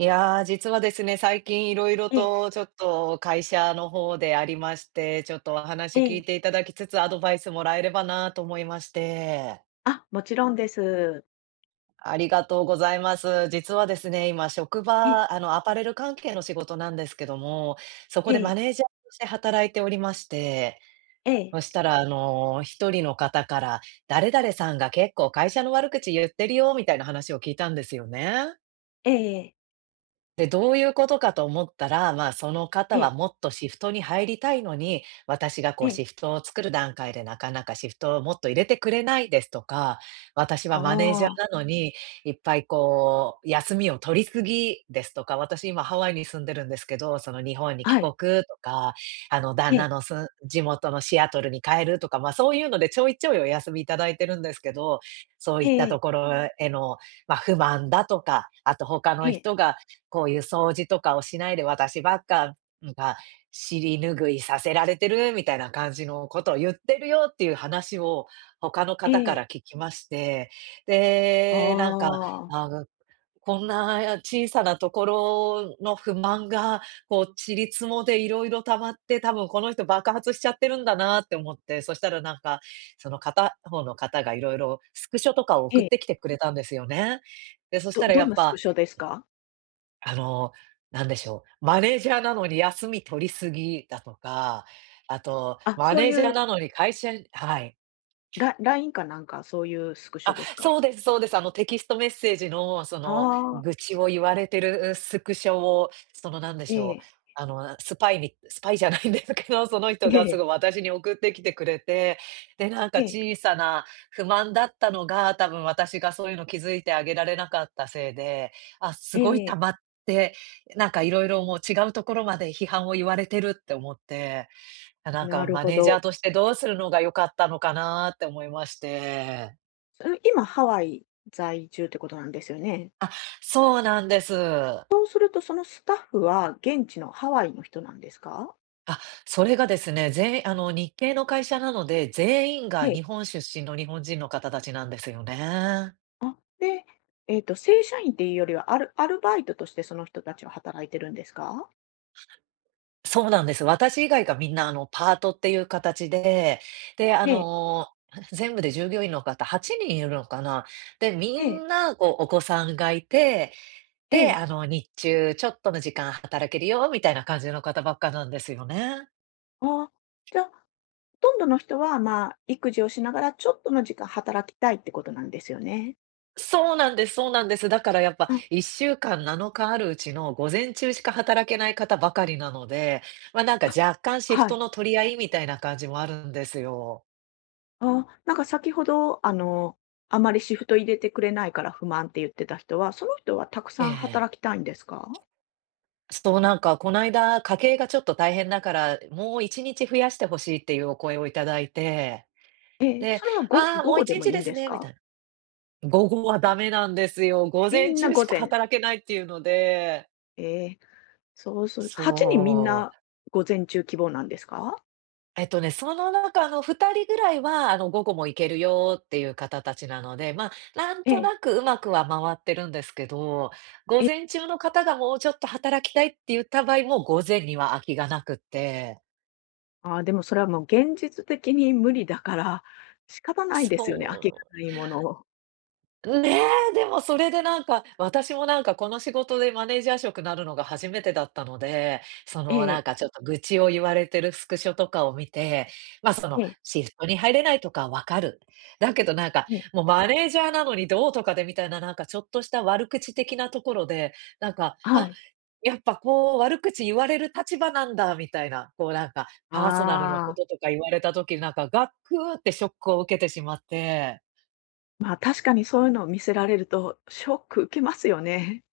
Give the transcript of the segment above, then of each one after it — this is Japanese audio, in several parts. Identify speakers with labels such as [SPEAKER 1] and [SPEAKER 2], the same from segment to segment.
[SPEAKER 1] いやー、実はですね、最近いろいろ
[SPEAKER 2] ええ、
[SPEAKER 1] とちょっと会社の方でありまして、ちょっとお話聞
[SPEAKER 2] ええ。
[SPEAKER 1] いていただきつつ、アドバイスもらえればなと思いまして。
[SPEAKER 2] あ、もちろんです。
[SPEAKER 1] ありがとうございます。実はですね、今職
[SPEAKER 2] ええ、
[SPEAKER 1] 場、アパレル関係の仕事なんですけども、そこ
[SPEAKER 2] え
[SPEAKER 1] でマ
[SPEAKER 2] え、
[SPEAKER 1] ネージャーとして働いておりまして、
[SPEAKER 2] ええ、
[SPEAKER 1] そしたら、一人の方から、誰々さんが結構会社の悪口言ってるよみたいな話を聞いたんですよね。
[SPEAKER 2] ええ、
[SPEAKER 1] で、どういうことかと思ったら、まあ、その
[SPEAKER 2] え
[SPEAKER 1] 方は
[SPEAKER 2] え、
[SPEAKER 1] もっとシフトに入りたいのに、私が
[SPEAKER 2] え
[SPEAKER 1] こう
[SPEAKER 2] え。
[SPEAKER 1] シフトを作る段階でなかなかシフトをもっと入れてくれないですとか、私は
[SPEAKER 2] あ
[SPEAKER 1] マネージャー
[SPEAKER 2] あ、
[SPEAKER 1] なのに、いっぱいこう、休みを取りすぎですとか、私今ハワイに住んでるんですけど、その日本に帰
[SPEAKER 2] はい。
[SPEAKER 1] 国とか、あの
[SPEAKER 2] え
[SPEAKER 1] 旦那
[SPEAKER 2] え、
[SPEAKER 1] の地元のシアトルに帰るとか、まあ、そういうのでちょいちょいお休みいただいてるんですけど、そう
[SPEAKER 2] え
[SPEAKER 1] いった
[SPEAKER 2] え、
[SPEAKER 1] ところへの、まあ、不満だとか、あと他
[SPEAKER 2] え
[SPEAKER 1] の
[SPEAKER 2] え、
[SPEAKER 1] 人がこういう掃除とかをしないで私ばっか、が、尻拭いさせられてるみたいな感じのことを言ってるよっていう話を他の
[SPEAKER 2] え
[SPEAKER 1] 方か
[SPEAKER 2] え。
[SPEAKER 1] ら聞きまして、で、なんか、
[SPEAKER 2] ああ、
[SPEAKER 1] あの、こんな小さなところの不満が、こう、ちりつもでいろいろ溜まって、多分この人爆発しちゃってるんだなって思って、そしたらなんか、その片方の方がいろいろスクショとかを
[SPEAKER 2] え
[SPEAKER 1] 送っ
[SPEAKER 2] え。
[SPEAKER 1] てきてくれたんですよね。で、そし
[SPEAKER 2] ど
[SPEAKER 1] たら
[SPEAKER 2] ど
[SPEAKER 1] や
[SPEAKER 2] ん
[SPEAKER 1] っ
[SPEAKER 2] なスク
[SPEAKER 1] ぱ
[SPEAKER 2] ショですか？
[SPEAKER 1] あの、なんでしょう、マネージャーなのに休み取りすぎだとか、あと
[SPEAKER 2] あ、
[SPEAKER 1] マ
[SPEAKER 2] そう
[SPEAKER 1] ネージ
[SPEAKER 2] い
[SPEAKER 1] ャー
[SPEAKER 2] う
[SPEAKER 1] なのに会社。はい。
[SPEAKER 2] ラインかなんか、そういうスクショ
[SPEAKER 1] あ、
[SPEAKER 2] ですか？
[SPEAKER 1] そうですそうです。テキストメッセージの、その、
[SPEAKER 2] ああ、
[SPEAKER 1] 愚痴を言われてる、スクショを、その、なんで
[SPEAKER 2] え
[SPEAKER 1] しょう、
[SPEAKER 2] え、
[SPEAKER 1] スパイじゃないんですけど、その人
[SPEAKER 2] え
[SPEAKER 1] がすご
[SPEAKER 2] え、
[SPEAKER 1] い私に送ってきてくれて、で、なんか
[SPEAKER 2] ええ、
[SPEAKER 1] 小さな不満だったのが、多分私がそういうの気づいてあげられなかったせいで、あ、す
[SPEAKER 2] え
[SPEAKER 1] ごい溜
[SPEAKER 2] え。
[SPEAKER 1] まって、なんかいろいろもう違うところまで批判を言われてるって思って、なんか
[SPEAKER 2] なる
[SPEAKER 1] マ
[SPEAKER 2] ほ
[SPEAKER 1] ネージャ
[SPEAKER 2] ど。
[SPEAKER 1] ーとしてどうするのが良かったのかなって思いまして。
[SPEAKER 2] それ今ハワイ在住ってことなんですよね？
[SPEAKER 1] そうなんです。
[SPEAKER 2] そうすると、そのスタッフは現地のハワイの人なんですか？
[SPEAKER 1] あ、それがですね、全員日系の会社なので、全員
[SPEAKER 2] え
[SPEAKER 1] が日
[SPEAKER 2] え。
[SPEAKER 1] 本出身の日本人の方たちなんですよね。
[SPEAKER 2] あ、で、正社員っていうよりは、アルバイトとしてその人たちは働いてるんですか？
[SPEAKER 1] そうなんです。私以外がみんな、パートっていう形で、で、
[SPEAKER 2] ええ、
[SPEAKER 1] 全部で従業員の方8人いるのかな。で、み
[SPEAKER 2] ええ、
[SPEAKER 1] んな、こう、お子さんがいて、
[SPEAKER 2] え
[SPEAKER 1] で、
[SPEAKER 2] え。
[SPEAKER 1] 日中ちょっとの時間働けるよみたいな感じの方ばっかなんですよね。
[SPEAKER 2] あ、じゃあ、ほとんどの人は、まあ、育児をしながらちょっとの時間働きたいってことなんですよね。
[SPEAKER 1] そうなんですそうなんです。だからやっぱ
[SPEAKER 2] あ、
[SPEAKER 1] 1週間7日あるうちの午前中しか働けない方ばかりなので、ま、なんか
[SPEAKER 2] あ、
[SPEAKER 1] 若干シフ
[SPEAKER 2] は
[SPEAKER 1] ト
[SPEAKER 2] い。
[SPEAKER 1] の取り合いみたいな感じもあるんですよ。
[SPEAKER 2] ああ、なんか先ほど、あまりシフト入れてくれないから不満って言ってた人は、その人はたくさん
[SPEAKER 1] ええ、
[SPEAKER 2] 働きたいんですか？
[SPEAKER 1] そう、なんかこの間家計がちょっと大変だから、もう1日増やしてほしいっていうお声をいただいて、
[SPEAKER 2] ええ、
[SPEAKER 1] で、
[SPEAKER 2] それは
[SPEAKER 1] ああ、
[SPEAKER 2] 午
[SPEAKER 1] もう
[SPEAKER 2] 後
[SPEAKER 1] 1
[SPEAKER 2] でも
[SPEAKER 1] 日
[SPEAKER 2] いい
[SPEAKER 1] で
[SPEAKER 2] んで
[SPEAKER 1] す
[SPEAKER 2] す
[SPEAKER 1] ねみた
[SPEAKER 2] か？
[SPEAKER 1] いな。午後は
[SPEAKER 2] あ、
[SPEAKER 1] ダメなんですよ。午
[SPEAKER 2] み
[SPEAKER 1] 前
[SPEAKER 2] んな
[SPEAKER 1] 中し
[SPEAKER 2] 午
[SPEAKER 1] か
[SPEAKER 2] 前。
[SPEAKER 1] 働けないっていうので。
[SPEAKER 2] ええ。そうする8人みん
[SPEAKER 1] そ
[SPEAKER 2] な
[SPEAKER 1] う。
[SPEAKER 2] 午前中希望なんですか？
[SPEAKER 1] その中の2人ぐらいは、午後も行けるよっていう方たちなので、まあ、なん
[SPEAKER 2] え
[SPEAKER 1] と
[SPEAKER 2] え。
[SPEAKER 1] なくうまくは回ってるんですけど、
[SPEAKER 2] え
[SPEAKER 1] 午
[SPEAKER 2] え、
[SPEAKER 1] 前中の方がもうちょっと働きたいって言った場合、も午前には空きがなくって、
[SPEAKER 2] ああ、でもそれはもう現実的に無理だから、仕方ないで
[SPEAKER 1] そ
[SPEAKER 2] すよね、空きが
[SPEAKER 1] う
[SPEAKER 2] ないものを。
[SPEAKER 1] ね、でもそれでなんか、私もなんかこの仕事でマネージャー職なるのが初めてだったので、そ
[SPEAKER 2] え
[SPEAKER 1] のな
[SPEAKER 2] え、
[SPEAKER 1] んかちょっと愚痴を言われてるスクショとかを見て、ま、そ
[SPEAKER 2] え
[SPEAKER 1] の
[SPEAKER 2] え、
[SPEAKER 1] シフトに入れないとかわかる。だけどなんか、
[SPEAKER 2] ええ、
[SPEAKER 1] もうマネージャーなのにどうとかでみたいななんかちょっとした悪口的なところで、なんか、
[SPEAKER 2] は
[SPEAKER 1] あ、
[SPEAKER 2] い。
[SPEAKER 1] やっぱこう悪口言われる立場なんだみたいな、こうなんかパーソナルのこ
[SPEAKER 2] ああ、
[SPEAKER 1] ととか言われた時、なんかガクってショックを受けてしまって。
[SPEAKER 2] まあ、確かにそういうのを見せられるとショック受けますよね。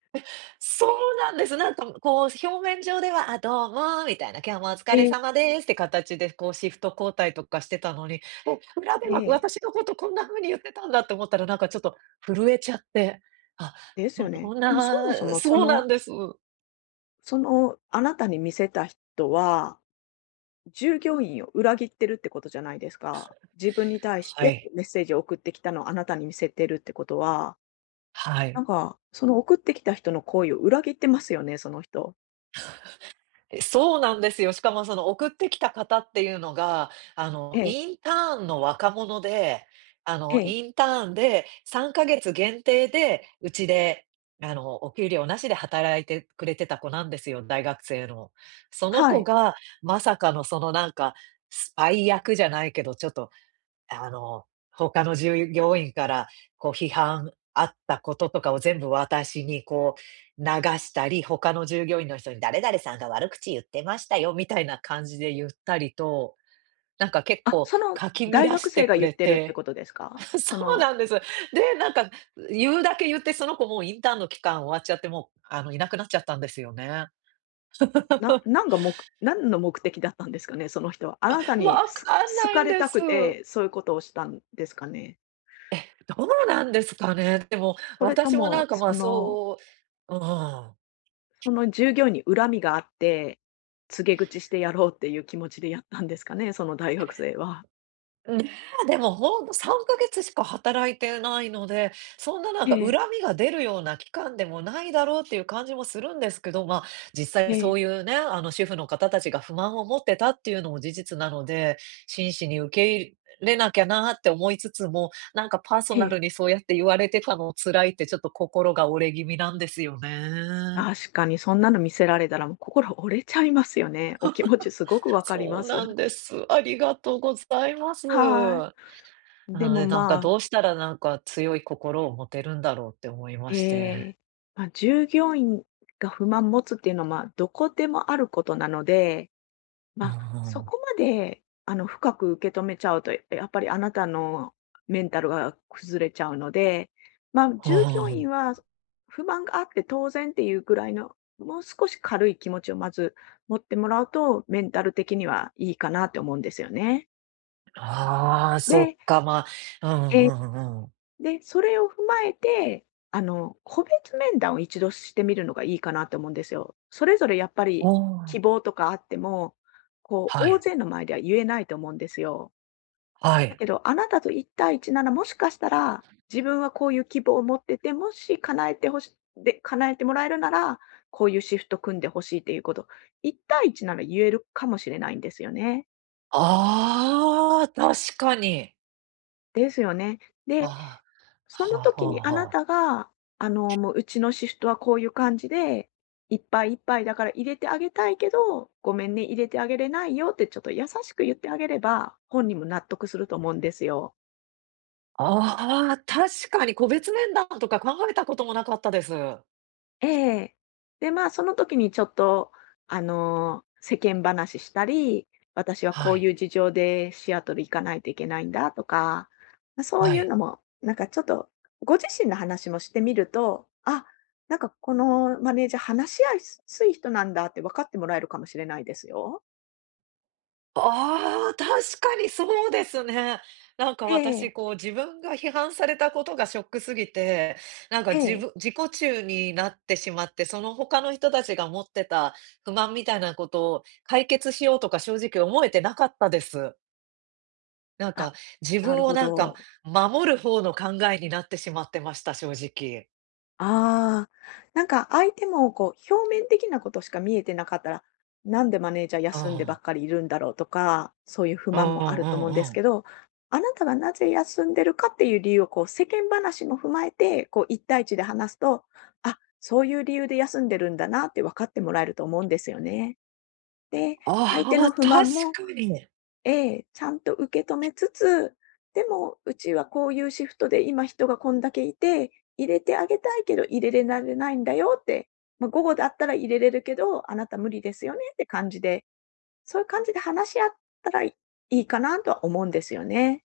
[SPEAKER 1] そうなんです。なんか、こう、表面上では、あ、どうも、みたいな、今日もお疲
[SPEAKER 2] え
[SPEAKER 1] れ
[SPEAKER 2] え、
[SPEAKER 1] 様ですって形で、こう、シフト交代とかしてたのに、え、裏で
[SPEAKER 2] え
[SPEAKER 1] は
[SPEAKER 2] え、
[SPEAKER 1] 私のことこんな風に言ってたんだって思ったら、なんかちょっと震えちゃって、あ、
[SPEAKER 2] です
[SPEAKER 1] こ
[SPEAKER 2] よ
[SPEAKER 1] ん
[SPEAKER 2] ね。
[SPEAKER 1] こん
[SPEAKER 2] でもそもそ
[SPEAKER 1] な
[SPEAKER 2] もそ
[SPEAKER 1] そうな
[SPEAKER 2] の
[SPEAKER 1] んです。
[SPEAKER 2] そのあなたに見せた人は従業員を裏切ってるってことじゃないですか。自分に対し
[SPEAKER 1] は
[SPEAKER 2] て
[SPEAKER 1] い、
[SPEAKER 2] メッセージを送ってきたのをあなたに見せてるってことは、
[SPEAKER 1] は
[SPEAKER 2] な
[SPEAKER 1] い。
[SPEAKER 2] んか、その送ってきた人の行為を裏切ってますよね、その人。
[SPEAKER 1] え、そうなんですよ。しかもその送ってきた方っていうのが、
[SPEAKER 2] ええ、
[SPEAKER 1] インターンの若者で、
[SPEAKER 2] ええ、
[SPEAKER 1] インターンで3ヶ月限定で、うちで、お給料なしで働いてくれてた子なんですよ、大学生の。その
[SPEAKER 2] は
[SPEAKER 1] 子
[SPEAKER 2] い。
[SPEAKER 1] が、まさかのそのなんか、スパイ役じゃないけど、ちょっとあの、他の従業員からこう批判あったこととかを全部私にこう流したり、他の従業員の人に誰々さんが悪口言ってましたよみたいな感じで言ったりと、なんか結
[SPEAKER 2] あ、
[SPEAKER 1] 構
[SPEAKER 2] その
[SPEAKER 1] かき
[SPEAKER 2] 大
[SPEAKER 1] 乱
[SPEAKER 2] 学
[SPEAKER 1] し
[SPEAKER 2] 生
[SPEAKER 1] て
[SPEAKER 2] が
[SPEAKER 1] く
[SPEAKER 2] 言っ
[SPEAKER 1] れ
[SPEAKER 2] てるって
[SPEAKER 1] て
[SPEAKER 2] ことです か？
[SPEAKER 1] そうなんです。で、なんか言うだけ言って、その子もうインターンの期間終わっちゃって、もういなくなっちゃったんですよね。
[SPEAKER 2] なな んが目何の目的だったんですかね、その人は。あなたに
[SPEAKER 1] わかん
[SPEAKER 2] 好
[SPEAKER 1] ない
[SPEAKER 2] か
[SPEAKER 1] ん
[SPEAKER 2] れ
[SPEAKER 1] で
[SPEAKER 2] た
[SPEAKER 1] す。
[SPEAKER 2] くて、そういうことをしたんですかね？
[SPEAKER 1] どうなんですかね。でも、
[SPEAKER 2] それと
[SPEAKER 1] 私もなん
[SPEAKER 2] も、
[SPEAKER 1] かま
[SPEAKER 2] そ
[SPEAKER 1] あ
[SPEAKER 2] の
[SPEAKER 1] そう、うん。
[SPEAKER 2] その従業員に恨みがあって、告げ口してやろうっていう気持ちでやったんですかね、その大学生は。
[SPEAKER 1] うん、ねえ、でもほんと3か月しか働いてないので、そんななん
[SPEAKER 2] え
[SPEAKER 1] か恨
[SPEAKER 2] え、
[SPEAKER 1] みが出るような期間でもないだろうっていう感じもするんですけど、まあ、実
[SPEAKER 2] え
[SPEAKER 1] 際そ
[SPEAKER 2] え、
[SPEAKER 1] ういうね、主婦の方たちが不満を持ってたっていうのも事実なので、真摯に受け入れなきゃなって思いつつも、なんかパーソ
[SPEAKER 2] え
[SPEAKER 1] ナル
[SPEAKER 2] え。
[SPEAKER 1] にそうやって言われてたの辛いってちょっと心が折れ気味なんですよね。
[SPEAKER 2] 確かにそんなの見せられたらもう心折れちゃいますよね。お気持ちすごくわかり
[SPEAKER 1] そ
[SPEAKER 2] ま
[SPEAKER 1] うなん
[SPEAKER 2] す。
[SPEAKER 1] です。ありがとうございます。
[SPEAKER 2] はい。
[SPEAKER 1] な
[SPEAKER 2] で
[SPEAKER 1] の
[SPEAKER 2] も
[SPEAKER 1] で、なんか
[SPEAKER 2] まあ、
[SPEAKER 1] どうしたらなんか強い心を持てるんだろうって思いま
[SPEAKER 2] え
[SPEAKER 1] して。
[SPEAKER 2] え、まあ、従業員が不満持つっていうのは、まあ、どこでもあることなので、ま
[SPEAKER 1] うん
[SPEAKER 2] あ、
[SPEAKER 1] うん
[SPEAKER 2] そ
[SPEAKER 1] うん。
[SPEAKER 2] こまで、あの、深く受け止めちゃうと、やっぱりあなたのメンタルが崩れちゃうので、まあ、
[SPEAKER 1] うん
[SPEAKER 2] 従業
[SPEAKER 1] うん。
[SPEAKER 2] 員は不満があって当然っていうぐらいの、もう少し軽い気持ちをまず持ってもらうと、メンタル的にはいいかなって思うんですよね。
[SPEAKER 1] ああ、そっ
[SPEAKER 2] で、
[SPEAKER 1] か、まあ、う
[SPEAKER 2] え、
[SPEAKER 1] んうん、
[SPEAKER 2] で、それを踏まえて、個別面談を一度してみるのがいいかなと思うんですよ。それぞれやっぱり希望とかあっても、こう大勢の前では言えないと思うんですよ。だけど、あなたと1対1なら、もしかしたら、自分はこういう希望を持ってて、もし叶えてほしで、叶えてもらえるなら、こういうシフト組んでほしいっていうこと、1対1なら言えるかもしれないんですよね。
[SPEAKER 1] ああ、そっか、まあ、うんうんうん、おー、はいはい、ああ、確かに。
[SPEAKER 2] ですよね。で、
[SPEAKER 1] ああ、
[SPEAKER 2] その
[SPEAKER 1] はあ
[SPEAKER 2] 時
[SPEAKER 1] は
[SPEAKER 2] にあ
[SPEAKER 1] あ
[SPEAKER 2] な
[SPEAKER 1] はあ。
[SPEAKER 2] たが、もううちのシフトはこういう感じで、いっぱいいっぱいだから入れてあげたいけど、ごめんね、入れてあげれないよってちょっと優しく言ってあげれば、本人も納得すると思うんですよ。
[SPEAKER 1] ああ、確かに個別面談とか考えたこともなかったです。は
[SPEAKER 2] ええ。で、まあ、その時にちょっと、世間話したり、私はこう
[SPEAKER 1] い、
[SPEAKER 2] いう事情でシアトル行かないといけないんだとか、ま、そう
[SPEAKER 1] は
[SPEAKER 2] いう
[SPEAKER 1] い。
[SPEAKER 2] のも、なんかちょっと、ご自身の話もしてみると、あ、なんかこのマネージャー話し合いすい人なんだって分かってもらえるかもしれないですよ。
[SPEAKER 1] ああ、確かにそうですね。なんか
[SPEAKER 2] え
[SPEAKER 1] 私、
[SPEAKER 2] え、
[SPEAKER 1] こう自分が批判されたことがショックすぎて、なんか
[SPEAKER 2] え
[SPEAKER 1] 自
[SPEAKER 2] え。
[SPEAKER 1] 分自己中になってしまって、その他の人たちが持ってた不満みたいなことを解決しようとか正直思えてなかったです。なん
[SPEAKER 2] あ、
[SPEAKER 1] か自
[SPEAKER 2] なる
[SPEAKER 1] 分を
[SPEAKER 2] ほ
[SPEAKER 1] なんか
[SPEAKER 2] ど。
[SPEAKER 1] 守る方の考えになってしまってました、正直。
[SPEAKER 2] ああ、なんか相手もこう、表面的なことしか見えてなかったら、なんでマネージャー
[SPEAKER 1] う
[SPEAKER 2] 休んでば
[SPEAKER 1] ん。
[SPEAKER 2] っかりいるんだろうとか、そういう不
[SPEAKER 1] う
[SPEAKER 2] 満もあ
[SPEAKER 1] ん
[SPEAKER 2] る
[SPEAKER 1] う
[SPEAKER 2] と思う
[SPEAKER 1] んう
[SPEAKER 2] んです
[SPEAKER 1] んう
[SPEAKER 2] け
[SPEAKER 1] ん。
[SPEAKER 2] ど、あなたがなぜ休んでるかっていう理由をこう世間話も踏まえて、こう一対一で話すと、あ、そういう理由で休んでるんだなって分かってもらえると思うんですよね。で、相手
[SPEAKER 1] ああ、
[SPEAKER 2] の
[SPEAKER 1] 確
[SPEAKER 2] 不満も、
[SPEAKER 1] かに。
[SPEAKER 2] ええ、ちゃんと受け止めつつ、でも、うちはこういうシフトで今人がこんだけいて、入れてあげたいけど入れれられないんだよって、まあ、午後だったら入れれるけど、あなた無理ですよねって感じで、そういう感じで話し合ったらいいかなとは思うんですよね。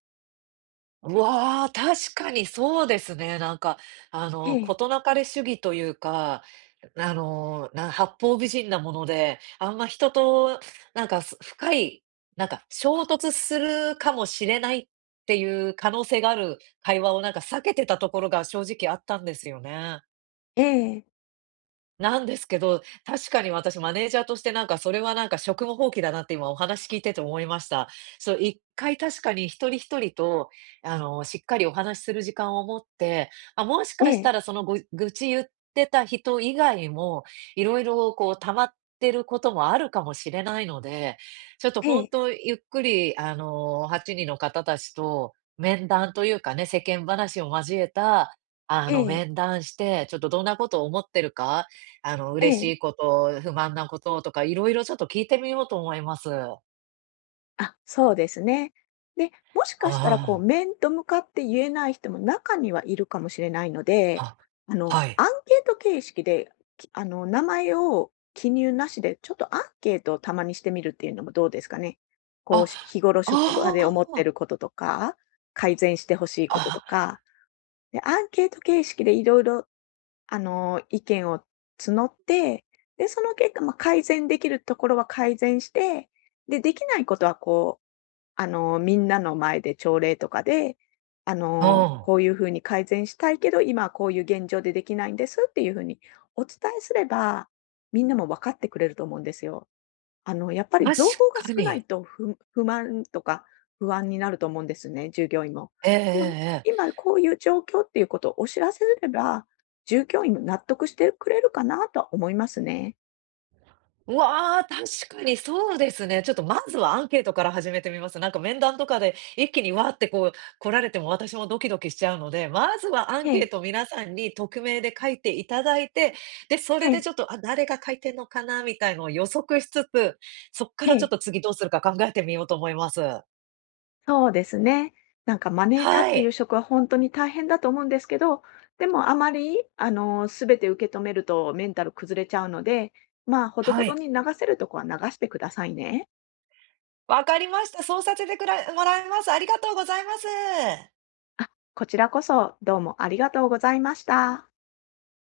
[SPEAKER 1] うわあ、確かにそうですね。なんか、事なかれ主義というか、八方美人なもので、あんま人となんか、深い、なんか衝突するかもしれないっていう可能性がある会話をなんか避けてたところが正直あったんですよね。
[SPEAKER 2] ええ、
[SPEAKER 1] なんですけど、確かに私マネージャーとしてなんかそれはなんか職務放棄だなって今お話聞いてて思いました。そう、一回確かに一人一人と、しっかりお話しする時間を持って、あ、もし
[SPEAKER 2] え
[SPEAKER 1] かし
[SPEAKER 2] え、
[SPEAKER 1] たらその愚痴言ってた人以外も、いろいろこう溜まってることもあるかもしれないので、ちょっと
[SPEAKER 2] え
[SPEAKER 1] 本
[SPEAKER 2] え、
[SPEAKER 1] 当ゆっくり8人の方たちと面談というかね、世間話を交えた、
[SPEAKER 2] ええ、
[SPEAKER 1] 面談して、ちょっとどんなことを思ってるか
[SPEAKER 2] ええ、
[SPEAKER 1] 嬉
[SPEAKER 2] え
[SPEAKER 1] し
[SPEAKER 2] え。
[SPEAKER 1] いこと、不満なこととか、いろいろちょっと聞いてみようと思います。あ
[SPEAKER 2] あ、そうですね。で、もしかしたらこう
[SPEAKER 1] あ、
[SPEAKER 2] 面と向かって言えない人も中にはいるかもしれないので、
[SPEAKER 1] あ、は
[SPEAKER 2] ア
[SPEAKER 1] い。
[SPEAKER 2] ンケート形式で、きあの、名前を記入なしで、ちょっとアンケートをたまにしてみるっていうのもどうですかね。こう、
[SPEAKER 1] あ、
[SPEAKER 2] 日頃
[SPEAKER 1] あ
[SPEAKER 2] 職場で思って
[SPEAKER 1] あ、
[SPEAKER 2] ることとか、改善してほしいこととか、で、アンケート形式でいろいろ、意見を募って、で、その結果、まあ、改善できるところは改善して、で、できないことはこう、みんなの前で朝礼とかで、
[SPEAKER 1] あ、
[SPEAKER 2] こういう風に改善したいけど、今はこういう現状でできないんですっていう風にお伝えすれば、みんなも分かってくれると思うんですよ。やっぱ
[SPEAKER 1] うん、
[SPEAKER 2] り
[SPEAKER 1] 確
[SPEAKER 2] 情報が
[SPEAKER 1] か
[SPEAKER 2] 少な
[SPEAKER 1] に。
[SPEAKER 2] いと不満とか不安になると思うんですね、従業員も。
[SPEAKER 1] えええ
[SPEAKER 2] でも、
[SPEAKER 1] えええ。
[SPEAKER 2] 今こういう状況っていうことをお知らせすれば、従業員も納得してくれるかなとは思いますね。
[SPEAKER 1] うわあ、確かにそうですね。ちょっとまずはアンケートから始めてみます。なんか面談とかで一気にわーってこう来られても私もドキドキしちゃうので、まずはアン
[SPEAKER 2] え
[SPEAKER 1] ケ
[SPEAKER 2] え、
[SPEAKER 1] ート皆さんに匿名で書いていただいて、で、それ
[SPEAKER 2] え
[SPEAKER 1] で
[SPEAKER 2] え、
[SPEAKER 1] ちょっと、あ、誰が書いてんのかなみたいのを予測しつつ、そっか
[SPEAKER 2] え
[SPEAKER 1] らちょっ
[SPEAKER 2] え。
[SPEAKER 1] と次どうするか考えてみようと思います。
[SPEAKER 2] そうですね。なんかマネージャーっ
[SPEAKER 1] は
[SPEAKER 2] ていう
[SPEAKER 1] い。
[SPEAKER 2] 職は本当に大変だと思うんですけど、でもあまり、全て受け止めるとメンタル崩れちゃうので、まあ、ほどほ
[SPEAKER 1] は
[SPEAKER 2] ど
[SPEAKER 1] い。
[SPEAKER 2] に流せるとこは流してくださいね。
[SPEAKER 1] わかりました。そうさせてもらいます。ありがとうございます。
[SPEAKER 2] あ、こちらこそどうもありがとうございました。